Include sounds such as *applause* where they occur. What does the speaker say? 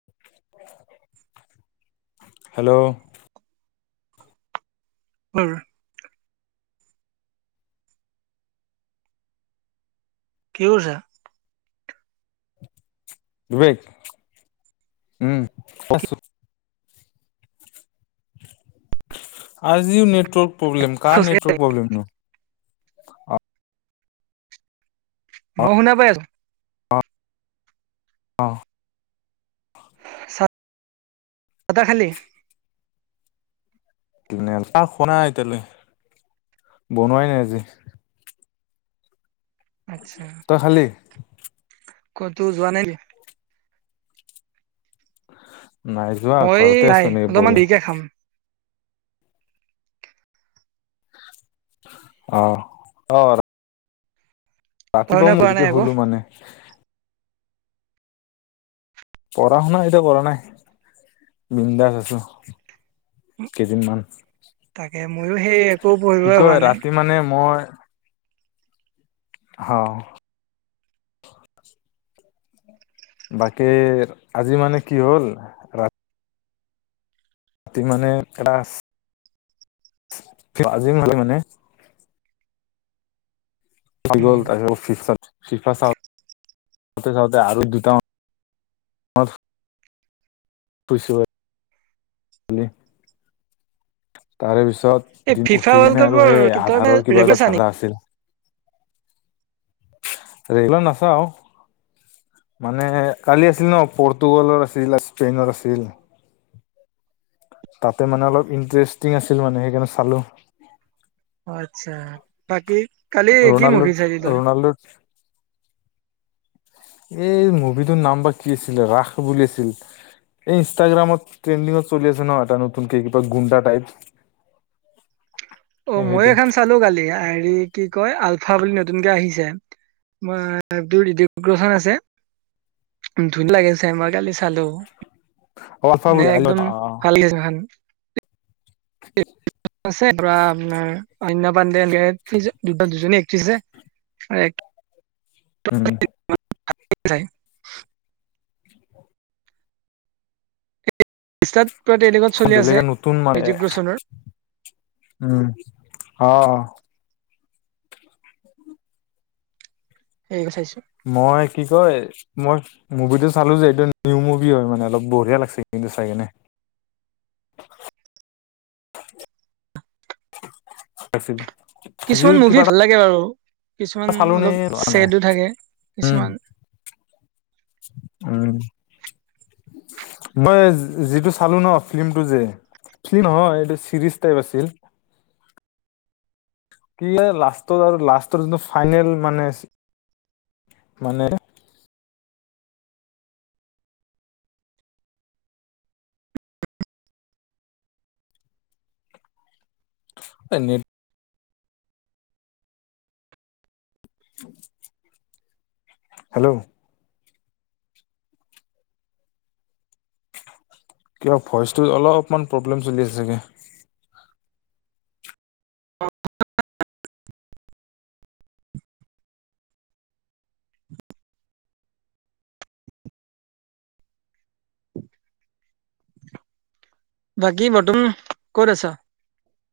*inaudible* Hello? *unintelligible* কি কৰিছা? বিবেক, উম আছো। আজি নেটৰ্ক প্ৰব্লেম, কাৰ নেটৱৰ্ক প্ৰব্লেম নো, মই শুনা পাই আছো। অঁ চাহ তাহ খালি? না শুনা এতিয়ালৈ, বনোৱাই নাই আজি। আচ্ছা, তই খালি ক'তো যোৱা নে নাই যোৱা, মই ঘৰতে নাই আছো এনেই অলপমান পৰি। দেৰিকে খাম। অ' পঢ়া শুনা ৰাতিপুৱাও কৰা নাই দেৰিকে আকৌ শুলো মানে পঢ়া শুনা এতিয়া কৰা নাই, বিন্দাস আছো। কেইদিনমান, তাকে ময়ো সেই একো কি পঢ়িবই হোৱা কয় নাই। ৰাতি মানে মই হয় বাকী, আজি মানে কি হ'ল ৰাতি মানে এটা আজি মানে হৈ গ'ল, উম, তাৰ পিছত চাওঁতে চাওঁতে আৰু দুটা পুছ তাৰে এই পিছত ফিফা উঠি ৱৰ্ল্ড কিনে আৰু কাপৰ সেই তই মানে আধাৰৰ কিবা ৰেগুলাৰ এটা চা নেকি? জাগৰা আছিল। ৰেলত নাচাও মানে কালি আছিল ন, পৰ্তুগালৰ আছিল, স্পেইনৰ আছিল, তাতে মানে অলপ ইণ্টাৰেষ্টিং আছিল মানে সেইকাৰণে চালো। আচ্ছা, বাকী কালি কি মুভি চালি তই? তালত এই মুভিটোৰ নাম বা কি আছিলে, ৰাস বুলি আছিল। এই ইনষ্টাগ্ৰামত ট্ৰেণ্ডিংত চলি আছে ন এটা নতুনক কিবা গুণ্ডা টাইপ। অ' মই সেইটো এখান চালো কালি, হেৰি কি কয় আলফা বুলি নতুনকে আহিছে। মই ঋতিক ৰৌচন আছে, ধুন লাগিল চাই মই কালি চালো, মানে একদম অ ভাল লাগিল চাই। অনন্যা পাণ্ডে দুজনী একট্ৰেছ আছে। উম *unintelligible* ইনষ্টাত পুৰা ট্ৰেডিংট চলি বেলেগে আছে, নতুন মানে ঋতিক ৰৌচনৰ উম অ' সেৰি ক চাইছোঁ, মই কি কয় মই মুভিটো চালো যে এইটো নিউ মুভি হয়, মানে অলপ বঢ়িয়া লাগিছে কিন্তু চাই কিনে। *inaudible* কিছুমান মুভি কিবা ভাল লাগে বাৰু। এটা কিছুমান চালো নে অলপ নাই চছেডো থাকে। উম কিছুমান উম', মই যিটো চালো ন ফিল্মটো যে, নহয় এইটো চিৰিজ টাইপ আছিল। কি লাষ্টত আৰু লাষ্টৰ যিটো ফাইনেল মানে মানে *unintelligible* হেল্ল', কিয় ভইচটোত অলপমান প্ৰব্লেম চলি আছে গে বাকী বৰ্তমান ক'ত আছ?